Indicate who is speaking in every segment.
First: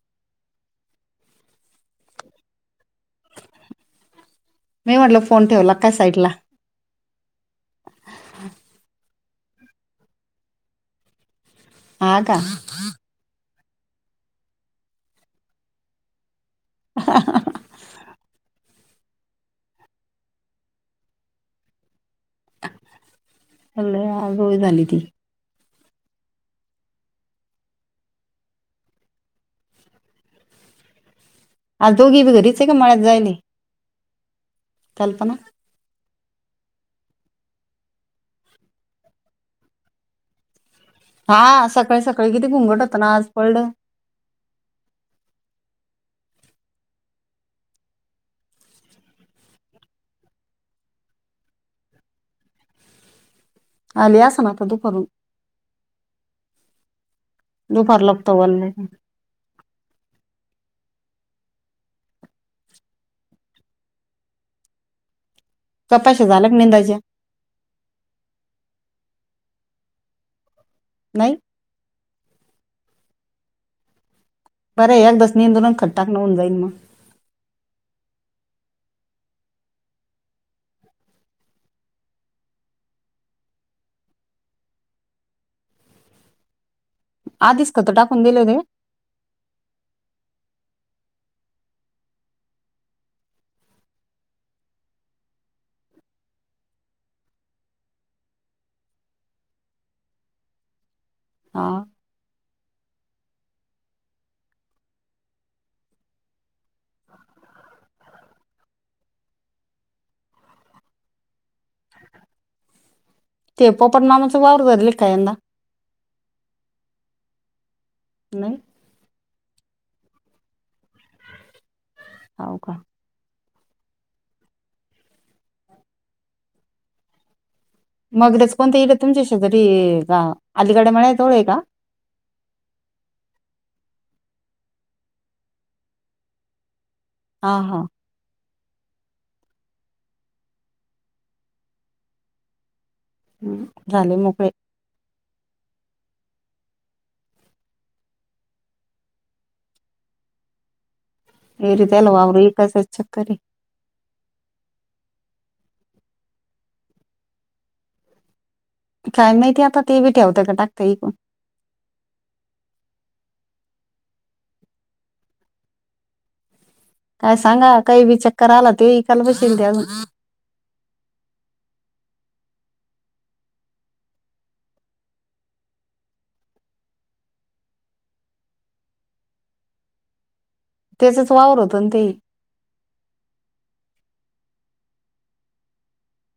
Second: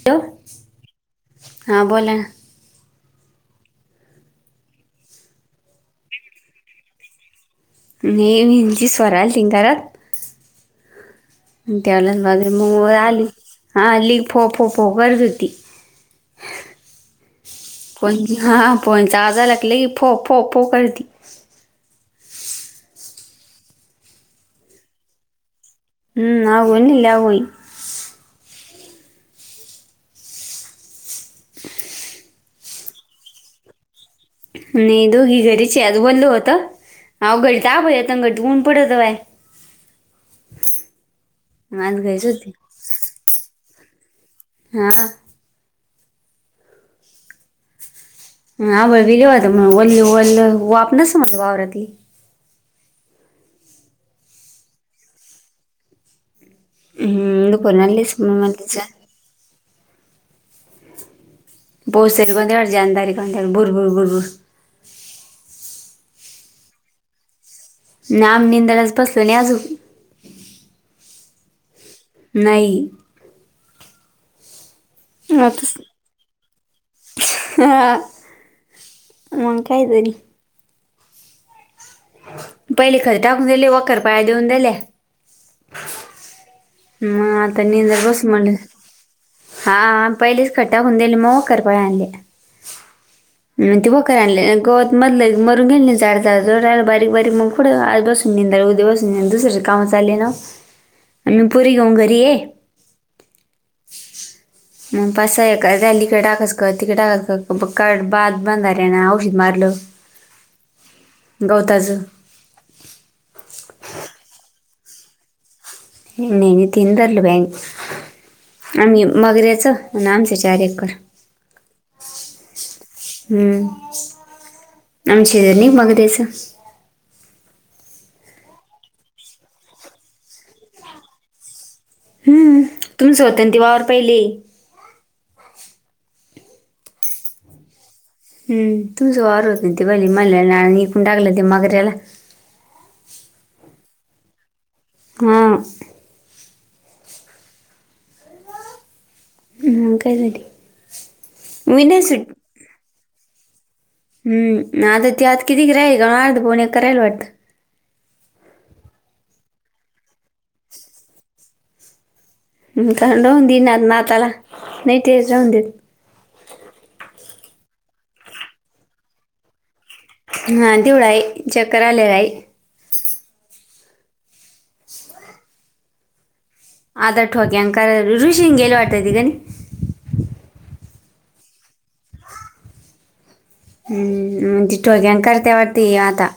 Speaker 1: Hello, हां बोला.
Speaker 2: मी म्हटल फोन ठेवला काय साईड ला.
Speaker 1: नाही जी स्वरा आलति ना घरात.
Speaker 2: हा
Speaker 1: त्यावलाना
Speaker 2: का
Speaker 1: बाजुला मग आली हा ली फो फो करीत होती ती. कोन हा फोन चा आवाज आला की फो फो फो करती.
Speaker 2: ह लय आगव झाली ती.
Speaker 1: हम आगव नाही लय आगव..
Speaker 2: आज दोघी बी घरीच हे का मळ्यात जायल हे.
Speaker 1: नि दोघी घरीचे आज ओल्ल होत आओ घडीत आभळ येत घडत ऊन पडत बाय.
Speaker 2: हा
Speaker 1: आज
Speaker 2: सकाळी
Speaker 1: घरीच
Speaker 2: सकाळी किती
Speaker 1: होती
Speaker 2: घुंगट होत ना आज पडल.
Speaker 1: हा. हा आभळ बी लय होत म ओल्ली ल्ल वाप नसन आता वावरातली.
Speaker 2: आली आसन आता दुपारून.
Speaker 1: हं दुपारुन
Speaker 2: दुपार
Speaker 1: आली
Speaker 2: लागतो
Speaker 1: आसन मग
Speaker 2: वल्ल
Speaker 1: चाल.. पउस कोणता एवढा जाणदार आहे कानू बुरबुर बुरबूर.
Speaker 2: कपाश्या झाल्या का निंदाच्या.
Speaker 1: नाही आम्ही निंदालाच बसलो नाही अजून.
Speaker 2: नाही
Speaker 1: नाही
Speaker 2: बरे एक दसणींदोल खट्टा नवऊन जाईन मग
Speaker 1: ह ममां कायदरी पहिली खर टाकून दिली वखे पाया देऊन जाल्या म आता
Speaker 2: आधीच
Speaker 1: नि
Speaker 2: खत
Speaker 1: जर
Speaker 2: टाकून
Speaker 1: बस
Speaker 2: दिले
Speaker 1: म्ह
Speaker 2: होते का?
Speaker 1: हा पहिलेच खट्टा होऊून दिली मग करपाय आणले
Speaker 2: [inaudible]
Speaker 1: त ते वखर आणले गवत मधलं मरून गेले झाडड बारीक बारीक मग पुढ आज बस ्या बसून दुस काम चालले
Speaker 2: हा
Speaker 1: पुरीऊ घरी ते
Speaker 2: [inaudible]
Speaker 1: मग पाका तिकडे टाकस का तिकडे टाकस का बाद बांध आहे ना औषध मारलं
Speaker 2: ह
Speaker 1: गौतजू
Speaker 2: ते प पण नामाचं वावर ले कायंदा
Speaker 1: नाही तींतर्ल बाग
Speaker 2: नाही
Speaker 1: आम्ही मगऱ्याचं आणि आमचे चार एकर
Speaker 2: ह का
Speaker 1: हम्म आंग श मग देस
Speaker 2: मगरेच कोणत इल तुमच्या शजरी का अलीकाडे म्हणा ोढ आहे का
Speaker 1: हम्म तुम्च होत ती वावर पहिली
Speaker 2: हा हा
Speaker 1: हम् तुझं वार होत नाही ते ब मला निघून टाकलं ते मगर याला
Speaker 2: ह् झाले मगळे
Speaker 1: हा ह काय झारी
Speaker 2: ए रतल वा एक कसच चक्कररी
Speaker 1: हम् आता ते आता किती क राय का अर्ध फोन एक करायला वाटतं
Speaker 2: काय माहितीय आता ते बी ठेवत का टाकतांक
Speaker 1: थंडह दि नात नाताला नाही तेच राऊतेेत
Speaker 2: काय सांगा काही बी चक्कर आला ते वकााल बशल त्या अजून
Speaker 1: हा देवळ आहे चक्र आलेयला आहे [inaudible] आतार ठोक्या अंकार ऋषींग गेले वाटत त काणी
Speaker 2: त्याचाच वावर होतो ना ते
Speaker 1: हम्म तिठो घन करते वाटते आता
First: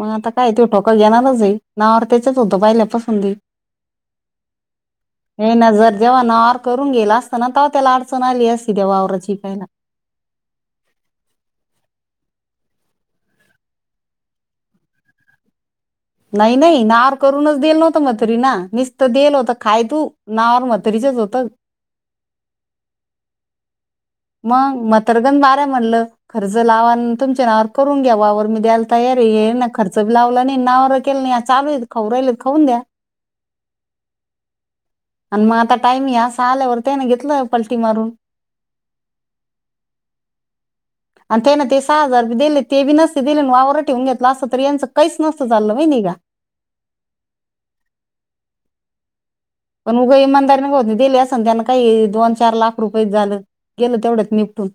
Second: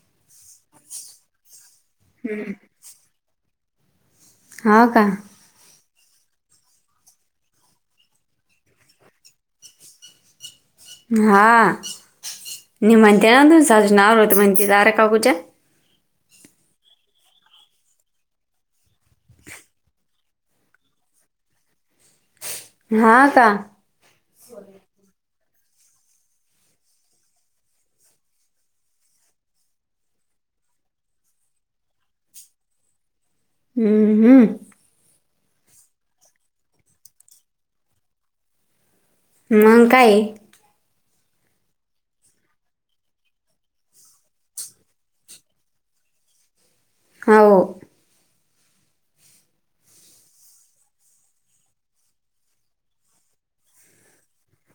Speaker 2: मग आता काय ते ठोक घेणारच आहे नावर त्याच्याच होतं पहिल्यापसूनी
Speaker 1: होा का
Speaker 2: हे ना जर जे्हाणा आार करून गेला असताना तव त्याला अडचण आली असती त्या वावराचीिपाहायला
Speaker 1: हां नि मध्याहन सहज नाव होत मंदार कागूजा
Speaker 2: नाही नाही नार करूनच देल नव्हत मथरी ना निसत देल होत खाय तू नार मथरीचच होतं
Speaker 1: हा का
Speaker 2: मग मथरगन वाऱ्या म्हणलं खर्च लावा तुमच्या नावावर करून घ्यावर मी द्यायला तयार हे ना खर्च बी लावला नाही नाववर केलं नाही चालू आहे ख राहिल खाऊन द्या
Speaker 1: हम्म हम्म
Speaker 2: आणि मग आता टाईम या अस आल्यावर ते ना घेतलं पलटी मारून
Speaker 1: म काय
Speaker 2: आणि त्याना ते सहा हजार दिले ते बी नसते दिले वावर ठेवून घेतलं अस तर यांचं काहीच नसं चाललं माहि निघा
Speaker 1: हो
Speaker 2: पण उगं इमानदारीनेत दिली असं ना त्यांना काही दोन चार लाख रुपये झालं गेलं तेवढ्याच निपटून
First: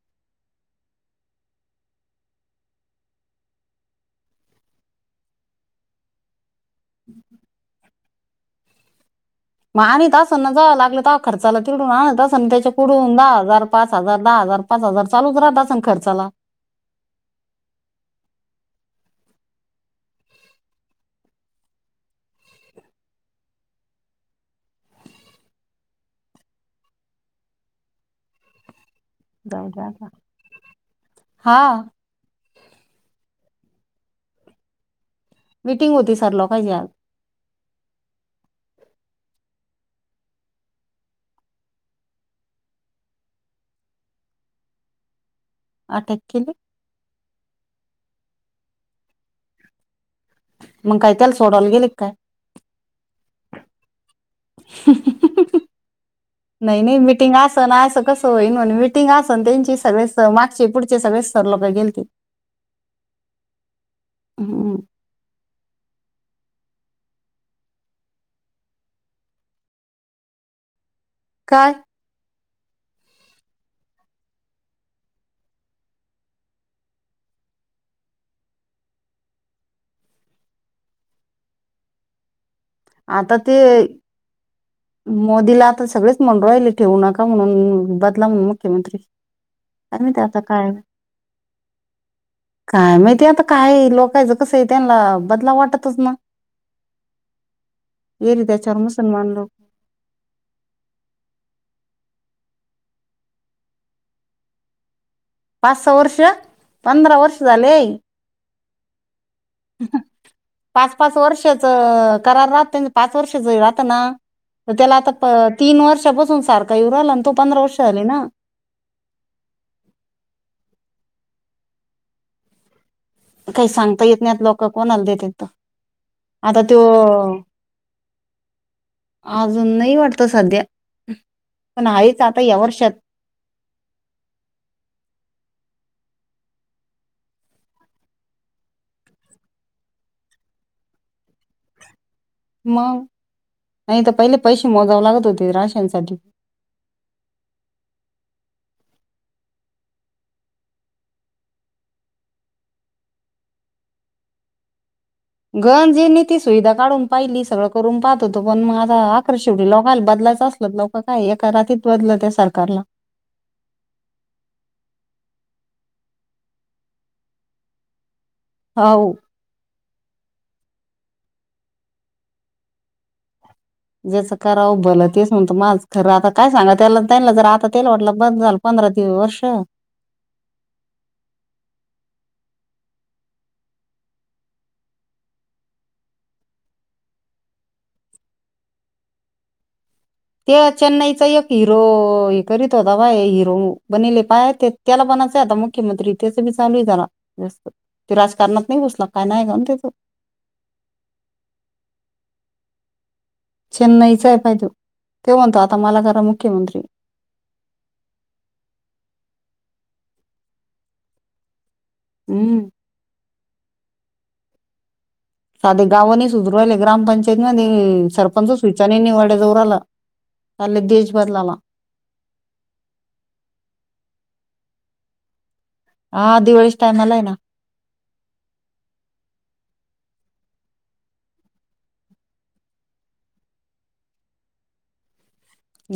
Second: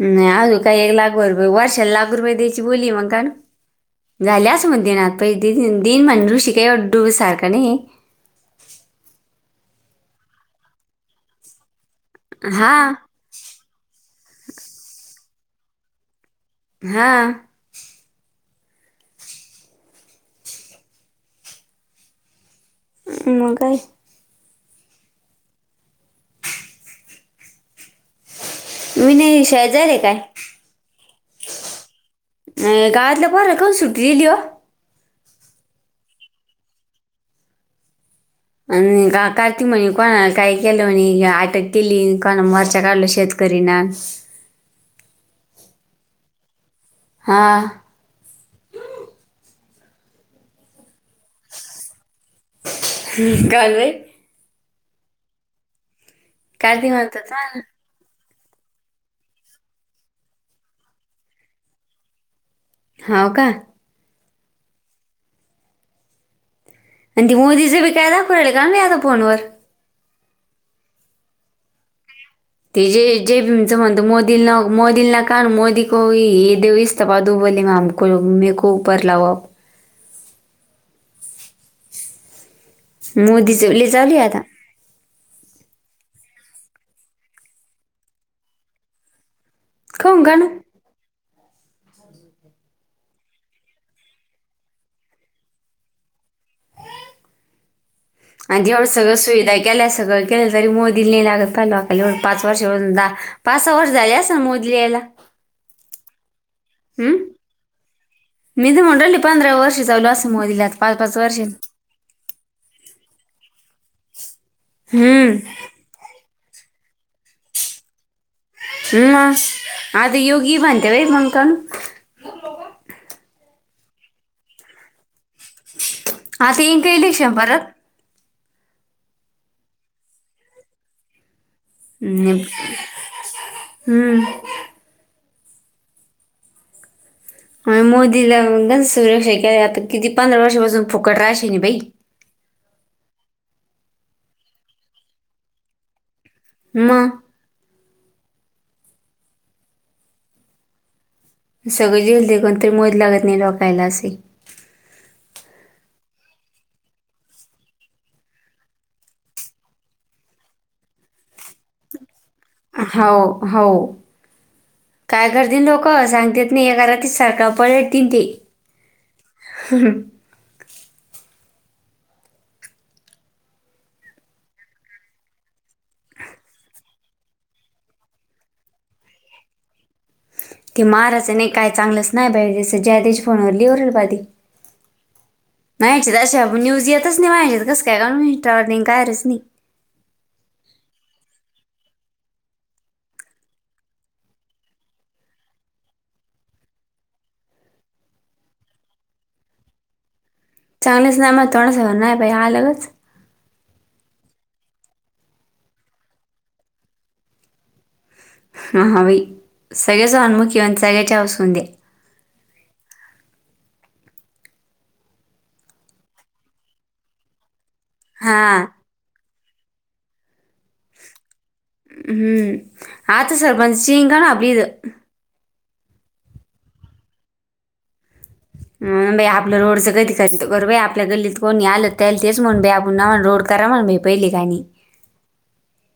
Speaker 1: नाही अजू काय एक लाख वर रुपये वर्षाला लाख रुपये द्यायची बोलली मग का ना झाल्या अस मग दिनात प दिन म्हण ऋषी का एव डुब सारखा नाही
Speaker 2: मग आणि तास ना जावं लागलं खर्चाला तिडून ना तस ना त्याच्या
Speaker 1: हा
Speaker 2: कुडून दहा हजार पाच हजार दहा हजार पाच हजार चालूच राहत सग खर्चाला
Speaker 1: हा ह म काय मी नाही
Speaker 2: जाऊ
Speaker 1: शेज
Speaker 2: दे
Speaker 1: रे
Speaker 2: आता.
Speaker 1: काय
Speaker 2: हा
Speaker 1: नाही गाातलं पण र का सुट लिओ
Speaker 2: मिीटिंग होती सर लोकच्यात
Speaker 1: आणि का काती म्हणे कोणा काही केलं म्हणे अटक केली कोणा वरचा काढल शेत करणा
Speaker 2: अटॅक केली
Speaker 1: हां
Speaker 2: मग काही त्याला सोडावला गेले काय
Speaker 1: गल
Speaker 2: ह नाही
Speaker 1: कार्तिक
Speaker 2: नाही
Speaker 1: म्हणतात
Speaker 2: मिटिंग असं ना असं कस हो म मिटिंग असून त्यांची सगळे स मागचे पुढचे सगळे सर लोक गेलतील
Speaker 1: होाव का
Speaker 2: हम्
Speaker 1: आणि ती मोदीच बी कायदा पु काल याता फोनवर
Speaker 2: काय
Speaker 1: ते जे जे पीचं म्हणत मोदींना मोदींलाना का मोदी को हे देऊसत पा दुबोली आम मेकूपर लावप
Speaker 2: आता ते
Speaker 1: मोदीचं ले चालू आहे आता
Speaker 2: मोदीला आता सगळेच म्हन राहिले ठेवू नका म्हणून बदला म्हणून मुख्यमंत्री आम तर
Speaker 1: खाऊन का
Speaker 2: आता
Speaker 1: ना
Speaker 2: काय काय माहिती आता काय लोकायचं कसं आहे त्यांना बदला वाटतच ना येरी
Speaker 1: आणि
Speaker 2: त्याच्यावर
Speaker 1: तेवढं सगळं
Speaker 2: मुसलमान लोक
Speaker 1: सुविधा केल्या सगळं केलं तरी मोदी नाही लागत पाहि पाच वर्ष द पाच सहा वर्ष झाली अस ना मोदी इलेला
Speaker 2: पाच सहा वर्ष पंधरा वर्ष झाले
Speaker 1: मी तर म्हणून राहिले पंधरा वर्ष चालू असं मोदीला आता
Speaker 2: पाच पाच
Speaker 1: वर्ष
Speaker 2: वर्षच करार राहते पाच वर्ष ज राहता ना त्याला
Speaker 1: हम्म
Speaker 2: आता तीन वर्ष बसून सारख काही उहिला आणि तो पंधरा वर्ष झाली ना
Speaker 1: हम आता य की भते बाई मंकान
Speaker 2: काही सांगता येत नाहीत लोक कोणाल देत तर आता तो
Speaker 1: येईन का इलेक्शन परत
Speaker 2: अजून नाही वाटत सध्या पण आहेच
Speaker 1: हम्
Speaker 2: आता या वर्षात
Speaker 1: हम्म मोदीला सुरक्षा के आता किती पंधरा वर्षापासून फुकट राहाश नाही बाई
Speaker 2: मग नाही तर पहिले पैसे मोजाव लागत होते राशन सा
Speaker 1: म सगळे जलदी कोण तरी मोज लागत नाही डोकायला असे
Speaker 2: गंजींनी ती सुविधा काढून पाहिली सगळं करून पाहत होतो पण मग आा आकरा शेवटी लोकांला बदलायच असत लोक काय एका रातीत बदलं त्या सरकारला
Speaker 1: हो हो काये गर्दी नको सागतेत नई करती सारका पळती थी थी
Speaker 2: हो
Speaker 1: हम्
Speaker 2: ज्याचं कराव भला तेच म्हणत, माझ खरं आता काय सांगा त्याला त्यांना जर आता तेल वाटलं बंद झालं. पंधरा ती वर्ष
Speaker 1: [unintelligible] [unintelligible]
Speaker 2: ते चेन्नईचा एक हिरो हे करीत होता. बाय हिरो बनले पाय ते त्याला बणायचं आता मुख्यमंत्री त्याच बी चालू हाय जरा जास्त राजकारणात नाही घुसला काय नाही. का
Speaker 1: चांगलेच ना मग थोडंस नाही. बाई अलगत
Speaker 2: चेन्नईचा आहे बाई त्यो त्यो म्हणतो आता मला करा मुख्यमंत्री
Speaker 1: हहाबाई सगळ्याचं अनमुख्य आणि सगळ्याच्या असू. दे
Speaker 2: हम्म साधे गावाने सुधारायला ग्रामपंचायत आणि
Speaker 1: हा
Speaker 2: सरपंच [unintelligible]
Speaker 1: [unintelligible]
Speaker 2: हा दिवाळीच्या टाइमला आहे. ना
Speaker 1: [unintelligible] [unintelligible]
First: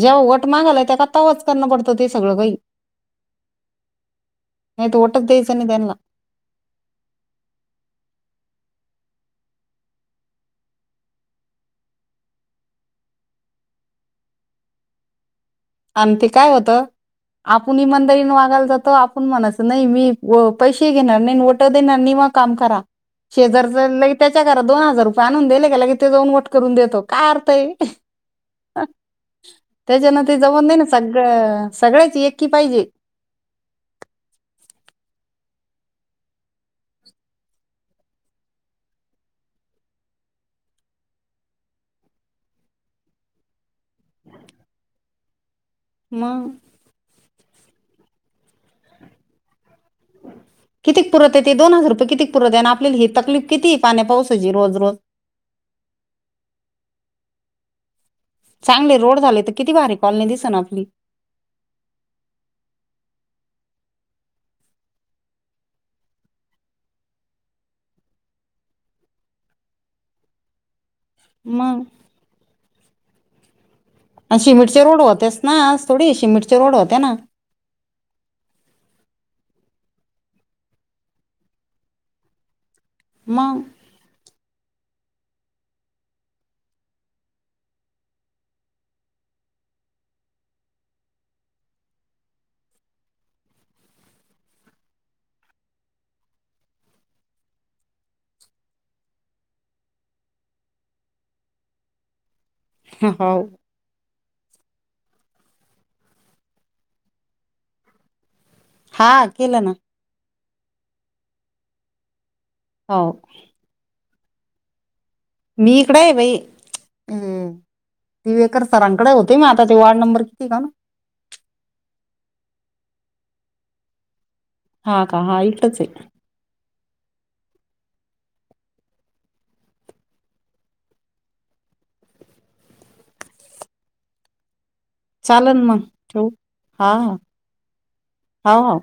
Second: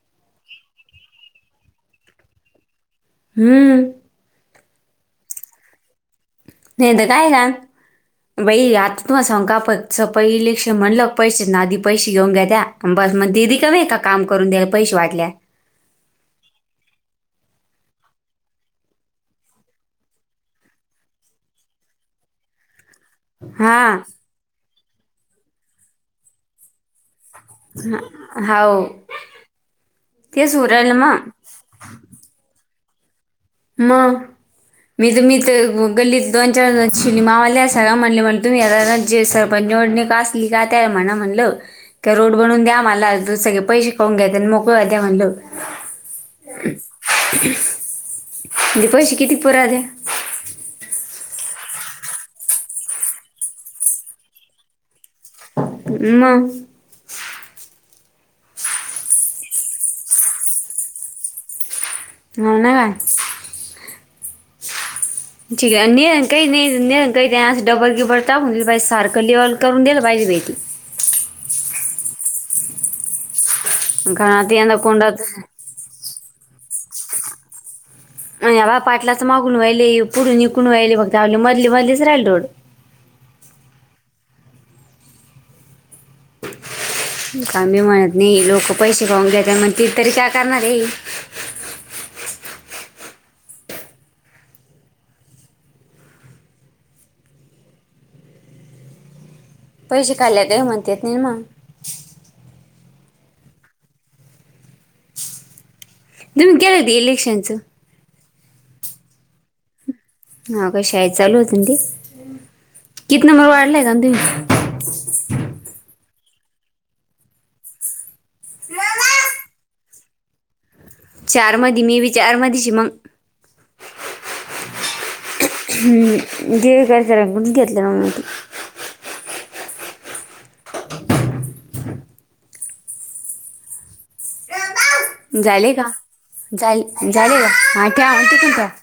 Speaker 2: जेव्हा वट मागालाय येतात तवाच करणं पडतं ते सगळं काही
Speaker 1: हम्म
Speaker 2: नाही तर ओटच द्यायचं नाही. त्यांना
Speaker 1: [unintelligible] [unintelligible] बस मग दीदी कमी आहे. का काम करून द्यायला पैसे वाटल्या.
Speaker 2: आमटी काय होतं. आपण इमादारीने वागायला जातो. आपण म्हणायच नाही मी व पैसे घेणार नाही वट देणार नाही. मग काम करा शेजारच लय
Speaker 1: हा
Speaker 2: त्याच्या घरात दोन हजार रुपये आणून दिले गेला की ते जाऊन वट करून देतो. काय अर्थ
Speaker 1: हो
Speaker 2: त्याच्यान ते
Speaker 1: तेच
Speaker 2: जमत नाही. ना
Speaker 1: उरलं मग
Speaker 2: सगळं अ सगळेच एकी पाहिजे.
Speaker 1: म [unintelligible] पण जोडणी का असली काय त्या आहे म्हणा म्हणलं का रोड बनून द्या मला जस की, सगळे पैसे खाऊन घेतात. मोकळ घ्या म्हणलं.
Speaker 2: मग
Speaker 1: [unintelligible]
Speaker 2: कितीक पुरत आहे. ते दोन हजार रुपये किती पुरत आहे. आणि आपल्याला हे तकलीफ किती पाण्या पाऊसाची रोज रोज,
Speaker 1: [unintelligible]
Speaker 2: चांगले रोड झाले, तर किती भारी कॉलनी दिसन आपली
Speaker 1: हा, ना
Speaker 2: [inaudible]
Speaker 1: [unintelligible]
Speaker 2: मग,
Speaker 1: कारण
Speaker 2: आणि
Speaker 1: आता यंदा
Speaker 2: सिमेंटचे रोड
Speaker 1: कोंडात
Speaker 2: होतेस ना, आज थोडी सिमेंटचे रोड होते ना,
Speaker 1: आणि बा पाटलाच मागून व्हायले, पुढे विकून व्हायले, बघ झाले मधली मधलीच राहिल रोड.
Speaker 2: मग
Speaker 1: का मी म्हणत नाही. लोक पैसे खाऊन घेतात. मग ते तरी काय करणार आहे. पैसे खाल्ल्यात म्हणत्यात नी मग,
Speaker 2: [unintelligible]
Speaker 1: [unintelligible]
Speaker 2: हा केलं ना
Speaker 1: हा का शाळ चालू होत ते
Speaker 2: हो
Speaker 1: किती नंबर वाढलाय आ तुम् [inaudible]
Speaker 2: मीकडे पई हम दिवेकर सरांकडे होते मी आताचे वॉ्ड नंबर किती का ना
Speaker 1: चार मध मी बी चार मधच मग
Speaker 2: हा का हा इटच आहे
Speaker 1: जेवे का स कुठ घेतले ना
Speaker 2: चालन
Speaker 1: झाले
Speaker 2: मग ठेवू
Speaker 1: काले
Speaker 2: हा हा
Speaker 1: झाले का हा ठ्यावते
Speaker 2: हा
Speaker 1: तुमच्या
Speaker 2: हा